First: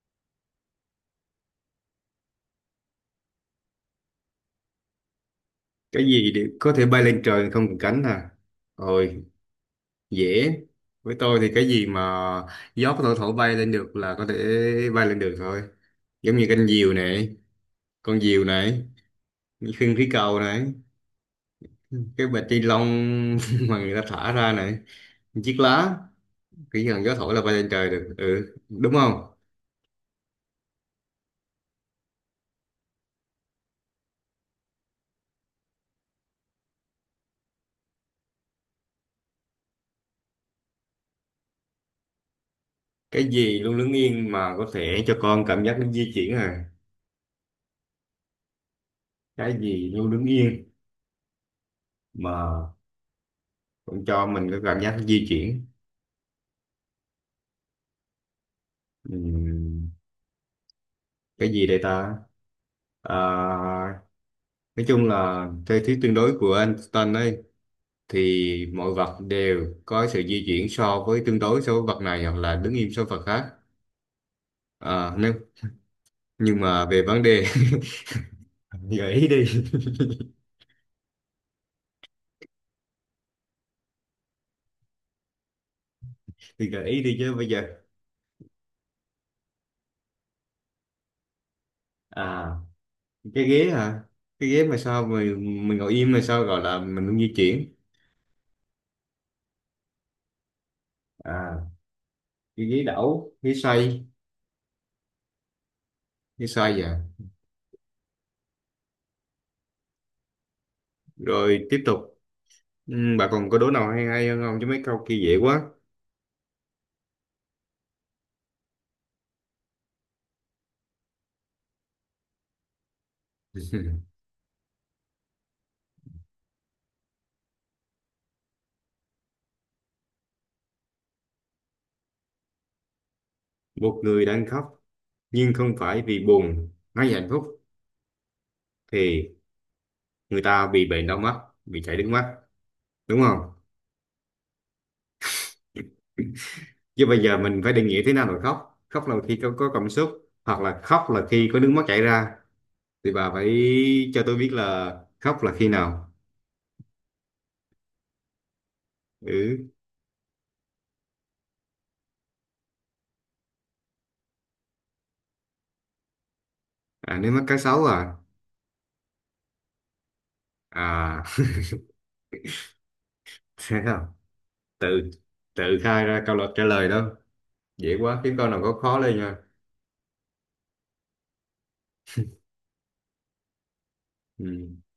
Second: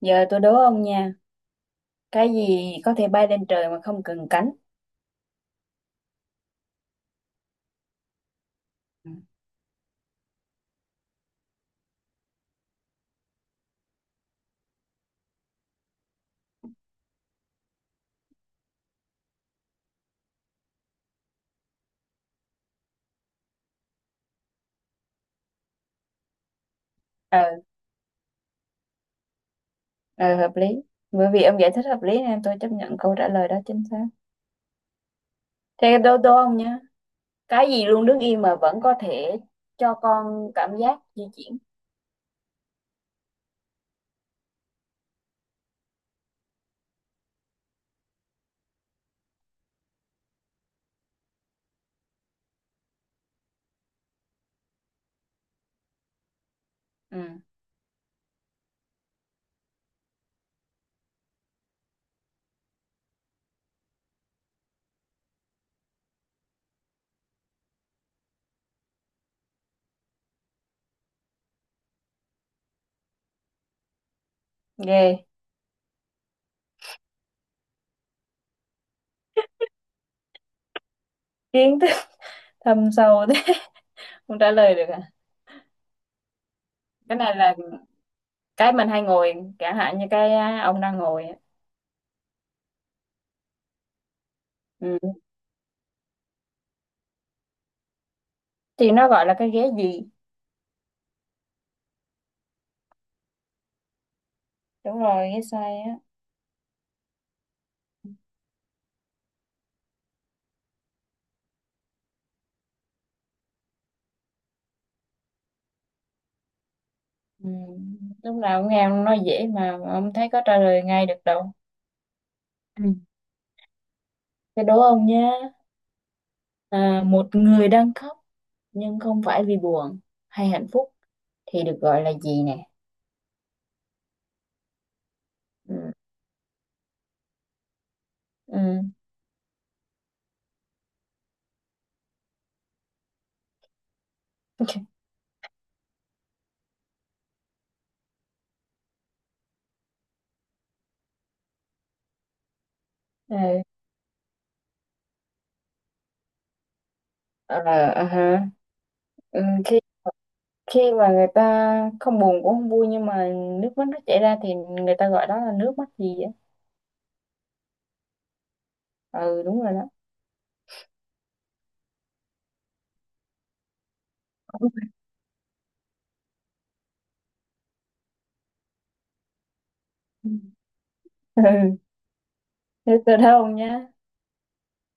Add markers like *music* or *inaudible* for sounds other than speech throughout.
Giờ tôi đố ông nha, cái gì có thể bay lên trời mà không cần cánh? Cái gì đều có thể bay lên trời không cần cánh à? Rồi, dễ. Với tôi thì cái gì mà gió có thể thổi bay lên được là có thể bay lên được thôi. Giống như canh diều này, con diều này, khinh khí cầu này, cái bịch ni lông *laughs* mà người ta thả ra này, chiếc lá, chỉ cần gió thổi Ờ, là bay lên trời được, ừ đúng không? ờ hợp lý. Bởi vì ông giải thích hợp lý nên tôi chấp nhận câu trả lời đó chính xác. Thế đố đố ông nha, cái gì luôn đứng yên mà vẫn có thể cho con cảm giác di chuyển? Cái gì luôn đứng yên mà có thể cho con cảm giác nó di chuyển à? Cái gì luôn đứng yên mà cũng cho mình cái cảm giác nó di chuyển? Ừ, Ừ, cái gì đây ta? à, nói chung là theo thuyết tương đối của Einstein ấy thì mọi vật đều có sự di chuyển so với tương đối so với vật này hoặc là đứng im so với vật khác. ghê. Nếu nhưng mà về vấn đề *laughs* gợi ý đi. *laughs* Kiến thức *laughs* thâm sâu thế, *laughs* không trả lời được à? Thì gợi ý đi Cái chứ này bây là giờ. cái mình hay ngồi, chẳng hạn như ông đang ngồi á. À, cái ghế hả? cái ghế mà Ừ. sao mình mình ngồi im mà sao gọi là mình không di chuyển? Thì nó gọi là cái ghế gì? À, cái ghế đẩu, ghế xoay. Đúng rồi, ghế xoay á. Ghế xoay vậy, rồi tiếp tục. Ừ, bà còn có đố nào hay hay hơn không chứ mấy câu kia dễ quá. Ừ. Lúc nào cũng nghe ông nói dễ mà ông thấy có trả lời ngay được đâu. Ừ. *laughs* Thế đố ông nhé. Một người đang khóc nhưng không phải vì buồn hay hạnh phúc thì được gọi là gì nè? Một người đang khóc nhưng không Ừ. phải vì buồn hay hạnh phúc Ừ. thì người ta bị bệnh đau mắt, bị chảy nước mắt, đúng không? *laughs* Chứ bây giờ mình phải định nghĩa thế nào là khóc. Khóc là khi có cảm xúc hoặc là khóc là khi có nước mắt chảy ra, thì bà phải Ừ. cho tôi biết là khóc là khi nào. Ờ, ờ ha. Ừ. Ừ. Khi khi mà người ta không buồn cũng không vui nhưng mà nước mắt nó chảy ra thì người ta gọi đó là nước mắt gì á? À, nước mắt cá sấu à? Ừ, đúng rồi đó. À, *laughs* thế không. Tự tự khai ra câu luật trả lời đó. Dễ quá, kiếm câu nào có khó lên nha. *laughs* Ừ. Thế tôi đố ông nhé. Ừ.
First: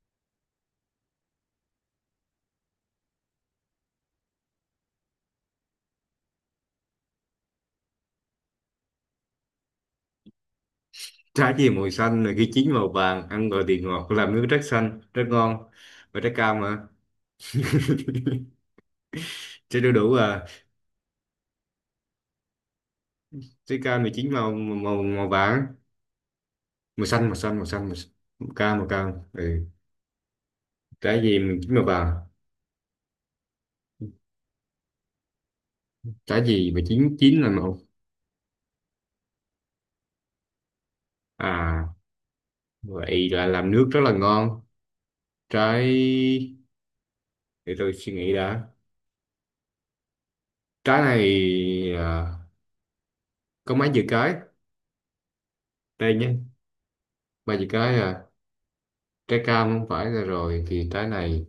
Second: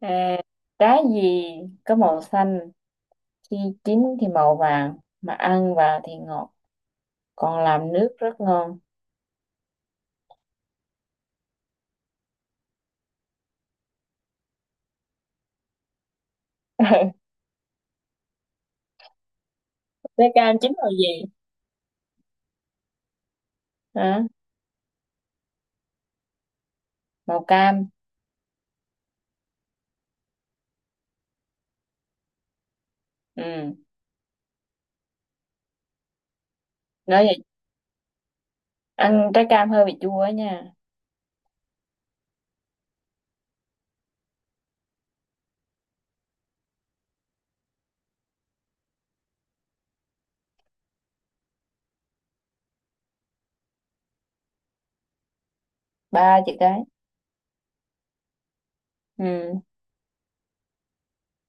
À, Trái gì có màu xanh khi chín thì màu vàng mà ăn vào thì ngọt còn làm nước rất ngon. Trái gì màu xanh là khi chín màu vàng, ăn gọi thì ngọt, làm nước rất xanh rất ngon, và trái cam mà. *laughs* *laughs* Trái đu đủ Trái à? cam chín màu gì? trái cam thì Hả? chín màu màu màu vàng màu xanh màu Màu xanh màu cam. xanh màu, xanh. Màu cam. Màu cam, ừ. Trái gì mà chín màu vàng? Ừ, trái gì mà chín nói chín vậy là màu? ăn trái cam hơi bị chua á nha. À, vậy là làm nước rất là ngon. Trái, để tôi suy nghĩ đã. Trái này có mấy chữ cái đây nhé? Ba chữ cái. Ba chữ cái à? Trái Ừ, cam không phải là rồi thì trái này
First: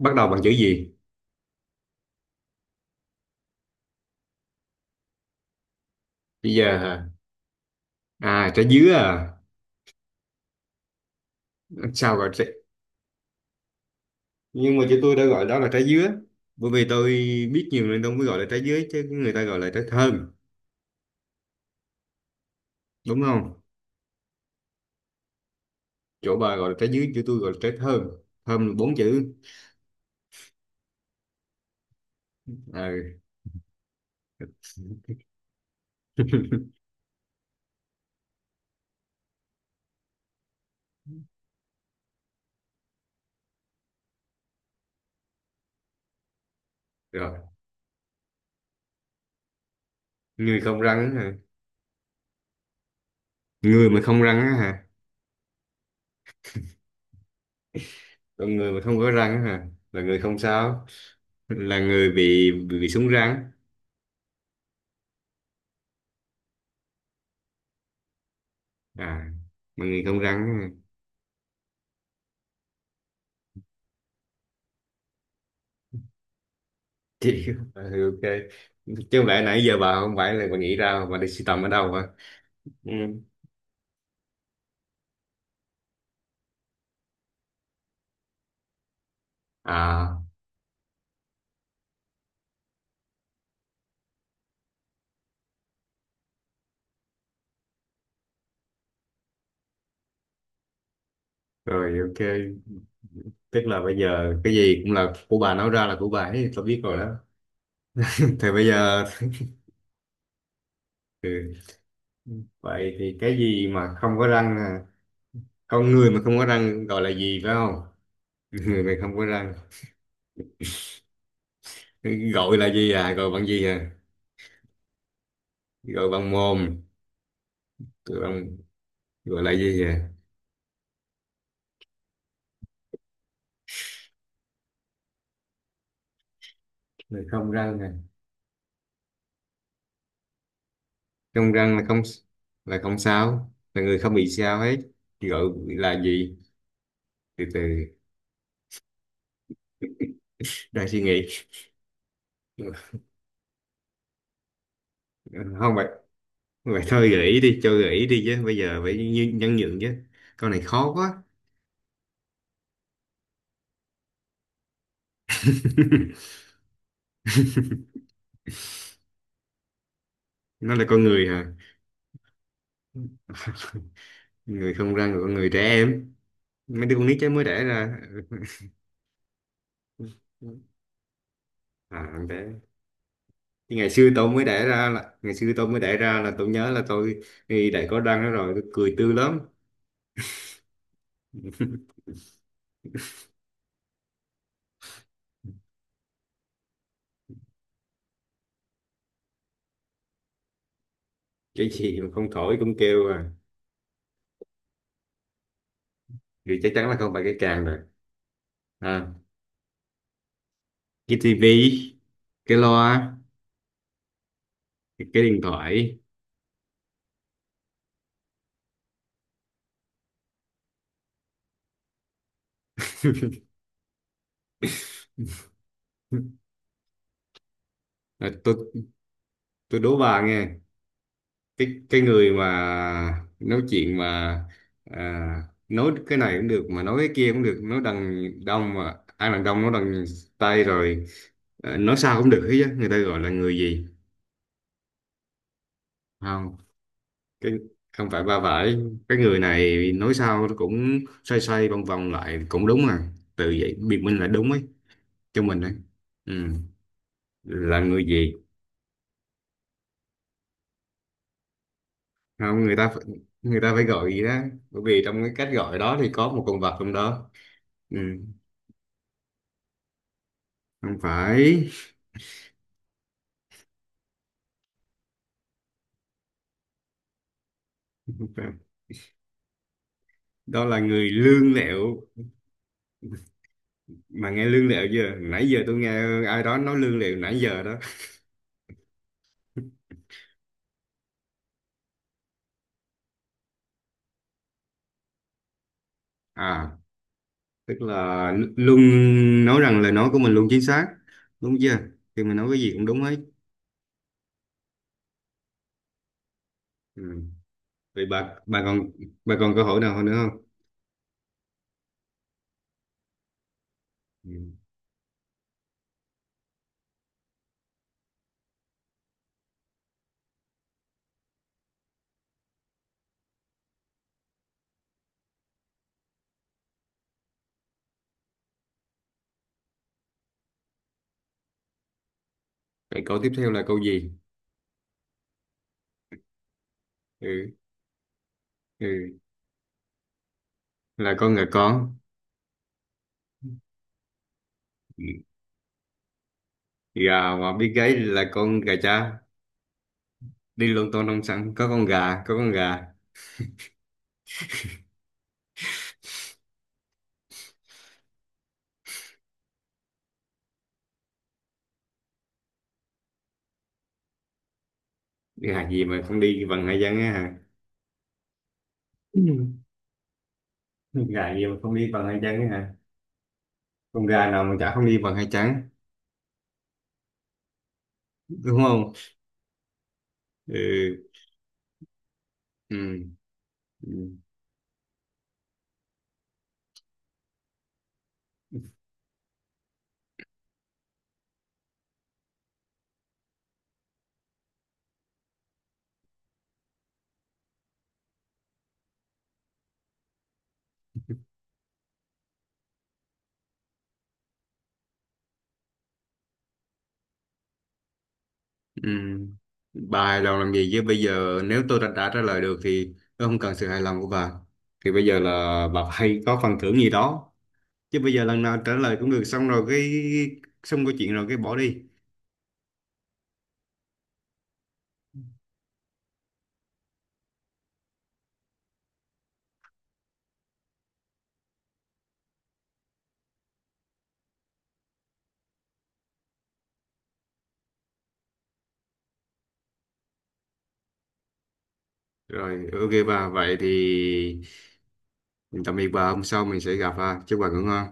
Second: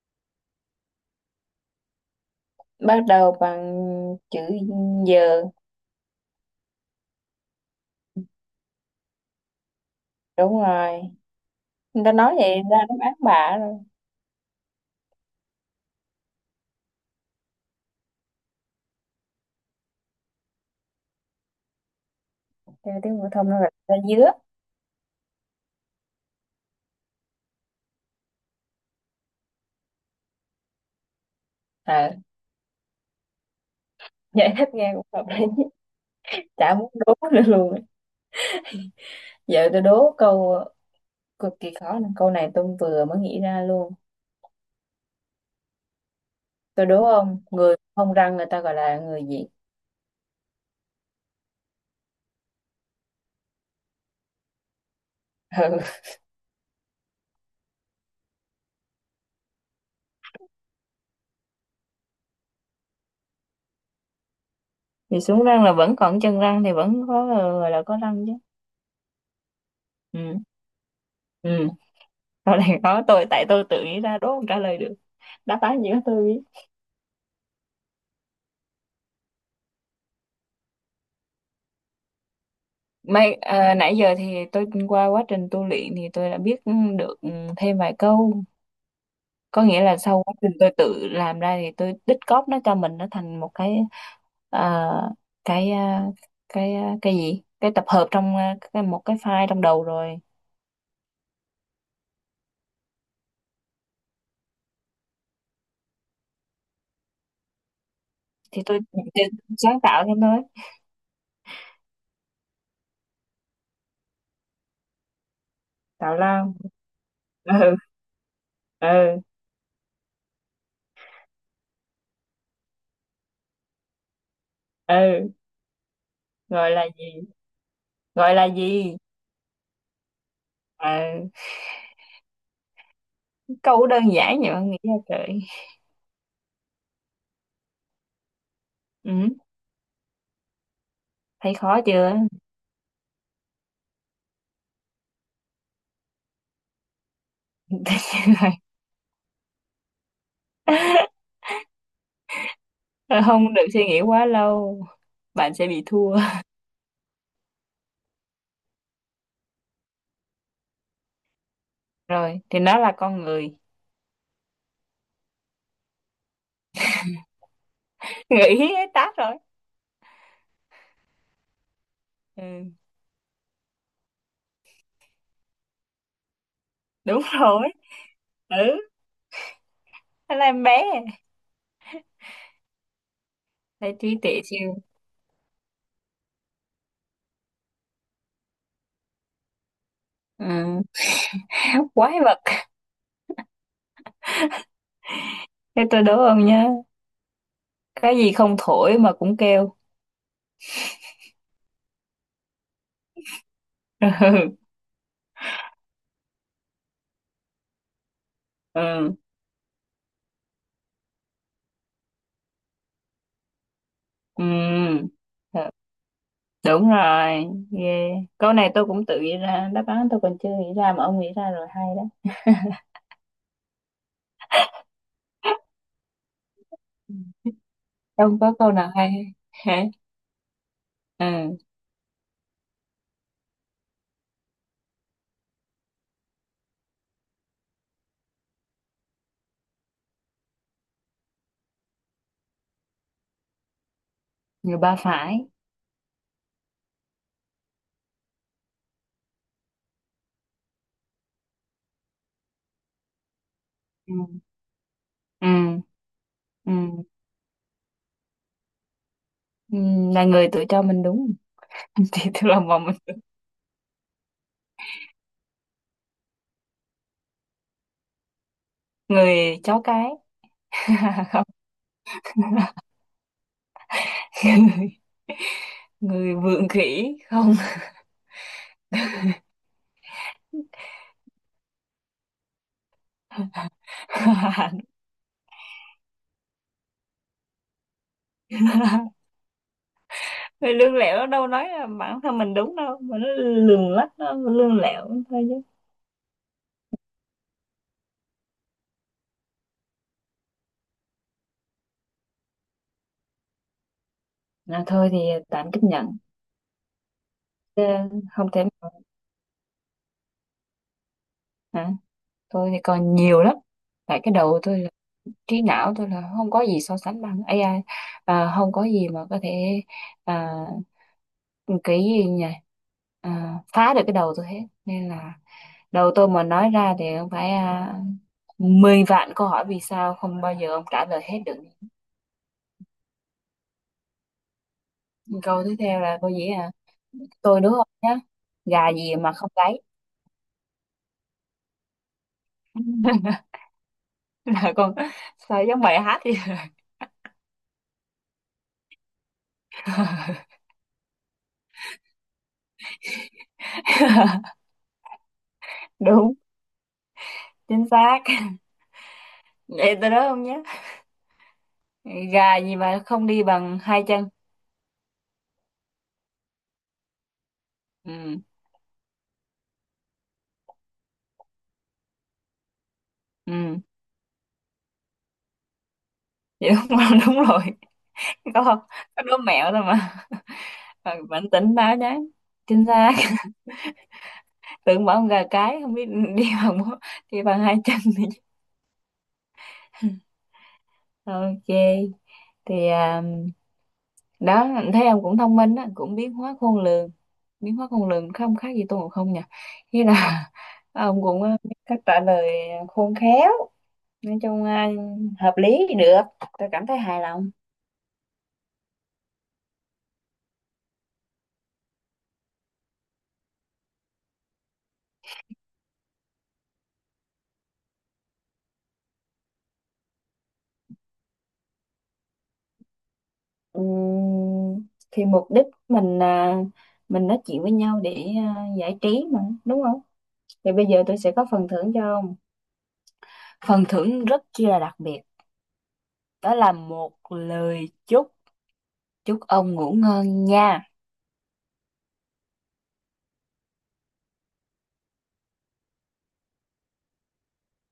bắt đầu bằng chữ gì? bắt đầu bằng chữ dừa. Bây giờ hả? À, trái dứa à? Đúng rồi, người ta Sao gọi nói trái... vậy ra đáp án bạ, rồi. Nhưng mà chữ tôi đã gọi đó là trái dứa, bởi vì tôi biết nhiều nên tôi mới gọi là trái dứa chứ người ta gọi là trái thơm, Theo tiếng đúng phổ thông nó không? là ra dứa. Chỗ bà gọi là trái dứa, chỗ tôi gọi là trái thơm. Thơm là bốn chữ. À, *laughs* À, giải thích nghe cũng hợp lý. *laughs* Chả muốn đố nữa luôn. Giờ tôi đố câu cực kỳ khó nè. Câu này tôi vừa mới nghĩ ra luôn. Tôi đố rồi, không, người không răng người ta gọi là người gì? người không răng á hả? Người mà không răng á hả? *laughs* Ừ. Còn người mà không có răng á hả là người không sao, là người bị súng răng. Thì xuống răng là vẫn còn chân răng thì vẫn có gọi là có răng chứ. À, mà người không răng Ừ. á hả? Ừ. Câu này khó, tôi tại tôi tự nghĩ ra đố không trả lời được, đáp án gì đó tôi biết. Chị *laughs* ừ, ok. Chứ không lẽ nãy giờ bà không phải là bà nghĩ ra, bà đi sưu tầm ở đâu hả? Ừ. Mấy, nãy giờ thì tôi qua quá trình tu luyện thì tôi đã biết, ừ, được, ừ, thêm vài câu, có nghĩa là À sau quá trình tôi tự làm ra thì tôi tích cóp nó cho mình, nó thành một cái, à, cái à, gì, cái tập hợp trong cái, một cái file trong đầu rồi. rồi, ok. Tức là bây giờ cái gì cũng là của bà, nói ra là của bà ấy, tôi biết rồi đó. *laughs* Thì thì bây tôi giờ. thì sáng tạo thêm thôi. Ừ, vậy thì cái gì mà không có răng à? Con người Tạo mà không có lao. răng gọi là gì phải Ừ. không? *laughs* Người mà không Ừ. có răng gọi là gì à? Gọi bằng gì à? Ừ. Gọi bằng mồm. Gọi là gì? Gọi Gọi là bằng. gì? Gọi là gì à? Ừ. Câu đơn giản vậy mà nghĩ ra trời. Người không răng à? Ừ. Trong Thấy răng khó là không, chưa? là không sao, là người không bị sao hết. Gọi là gì? Từ từ, *laughs* đang suy nghĩ. Không được suy nghĩ quá lâu, bạn sẽ Không bị vậy, thua. vậy thôi gợi ý đi, cho gợi ý đi chứ bây giờ phải nhẫn nhịn chứ, con này khó quá. Rồi thì nó là con người. *laughs* *laughs* Nghĩ hết tát rồi. Nó là con người hả? Ừ. Người không răng là con người trẻ em, mấy đứa con nít Đúng chứ mới rồi. đẻ ra. Ừ, nó là em bé. À con bé, thì ngày Thấy xưa trí tôi tuệ mới đẻ siêu. ra là ngày xưa tôi mới đẻ ra là tôi nhớ là tôi thì đã có răng đó rồi, tôi cười tươi lắm. Ừ. *laughs* Quái vật. Thế tôi đố ông nhá, cái gì không thổi mà cũng kêu? Cái gì mà không thổi cũng kêu à? *laughs* Ừ. Thì chắc chắn là không phải cái càng. À, Ừ. cái tivi, cái loa, cái Ừ. cái điện Thật. thoại. Đúng rồi. Ghê. Câu này tôi cũng tự nghĩ ra đáp án tôi còn chưa nghĩ ra mà ông nghĩ ra rồi, hay đó. Ừ. À, Không có tôi câu nào hay. tôi Hả? đố bà nghe. Ừ, Cái người mà nói chuyện mà, à, nói cái này cũng được mà nói cái kia cũng được, nói đằng đông mà ai đằng đông nói đằng tây rồi, à, nói sao cũng được hết á, người ta gọi là người gì? người ba phải. Không, cái không phải ba phải. Cái người này nói sao nó cũng xoay xoay vòng vòng lại cũng đúng à từ vậy biện Ừ. minh là đúng ấy cho Ừ. mình đấy, ừ. Ừ. Là người gì? Ừ, là người tự cho mình đúng. *laughs* Thì tôi là Không, người một ta phải, mình. người ta phải gọi gì đó, bởi vì trong cái cách gọi đó thì có một con vật trong đó. Ừ. Người chó cái. Không phải. *laughs* Người vượng khỉ không. Không phải. Đó là người lương lẹo. Mà nghe lương *laughs* lẹo chưa, nãy giờ tôi nghe ai đó nói lương lẹo nãy giờ đó. *laughs* Thì lương lẹo nó đâu nói là bản thân mình đúng đâu, mà nó lường lách, nó lương lẹo thôi chứ. À, tức là luôn nói rằng lời nói của mình luôn chính xác, đúng chưa? Thì mình nói cái gì cũng đúng hết. Là thôi thì tạm chấp nhận. Ừ. Chứ Vậy bà không bà thể còn, mà- bà còn câu hỏi nào nữa không? Hả? Tôi thì còn nhiều lắm tại cái Ừ. đầu tôi là, trí não tôi là không có gì so sánh bằng AI. Không có gì mà có thể, à, cái gì nhỉ, phá được cái đầu tôi hết. Nên là đầu tôi mà nói ra thì không phải, 10 vạn câu hỏi vì sao không bao giờ ông trả lời hết được. Vậy câu tiếp theo là câu gì? Câu tiếp theo là câu gì? Ừ. Tôi đúng không nhá, gà gì Ừ. mà không gáy? Là con gà con. *laughs* Là con. Ừ. Sao giống bài hát vậy. Gà mà biết gáy là con gà cha, *laughs* đi luôn tô nông sản có con gà, có con gà. Đúng. Chính xác. Vậy tôi nói không nhá, gà gì mà không đi bằng hai chân? Đi hạt gì mà không đi bằng hai chân á hả? Ừ. Ừ. Con gà gì mà không đi bằng hai chân á hả? Ừ. Con gà nào mà chả không đi bằng hai chân, Vậy đúng không? *laughs* Đúng rồi. đúng Có không? không? Có đố mẹo thôi mà. Ừ. Bạn bạn tỉnh táo nhá. Chính Ừ. xác. Ừ. *laughs* Tưởng bảo con gà cái không biết đi bằng *laughs* bốn- đi bằng hai chân thì ok. Thì đó, thấy ông cũng thông minh á, cũng biến hóa khôn lường. Biến hóa khôn lường không khác gì Tôn Ngộ Không nhỉ. Thế là *laughs* ông cũng biết cách trả lời khôn khéo. Nói chung hợp lý thì được, tôi cảm thấy hài lòng. Ừ. Bà hài lòng làm gì chứ, bây giờ nếu tôi đã trả lời được thì tôi không cần sự hài lòng của bà. Thì bây giờ là bà hay có phần thưởng gì đó chứ, bây giờ lần nào trả lời cũng được xong rồi cái, xong câu chuyện rồi cái bỏ đi. Thì mục đích mình mình nói chuyện với nhau để giải trí mà đúng không. Thì bây giờ tôi sẽ có phần thưởng cho ông, phần thưởng rất chi là đặc biệt, đó là một lời chúc. Chúc ông ngủ ngon nha. Rồi ok bà, vậy thì tạm biệt bà, hôm sau mình sẽ gặp ha, chúc bà ngủ ngon.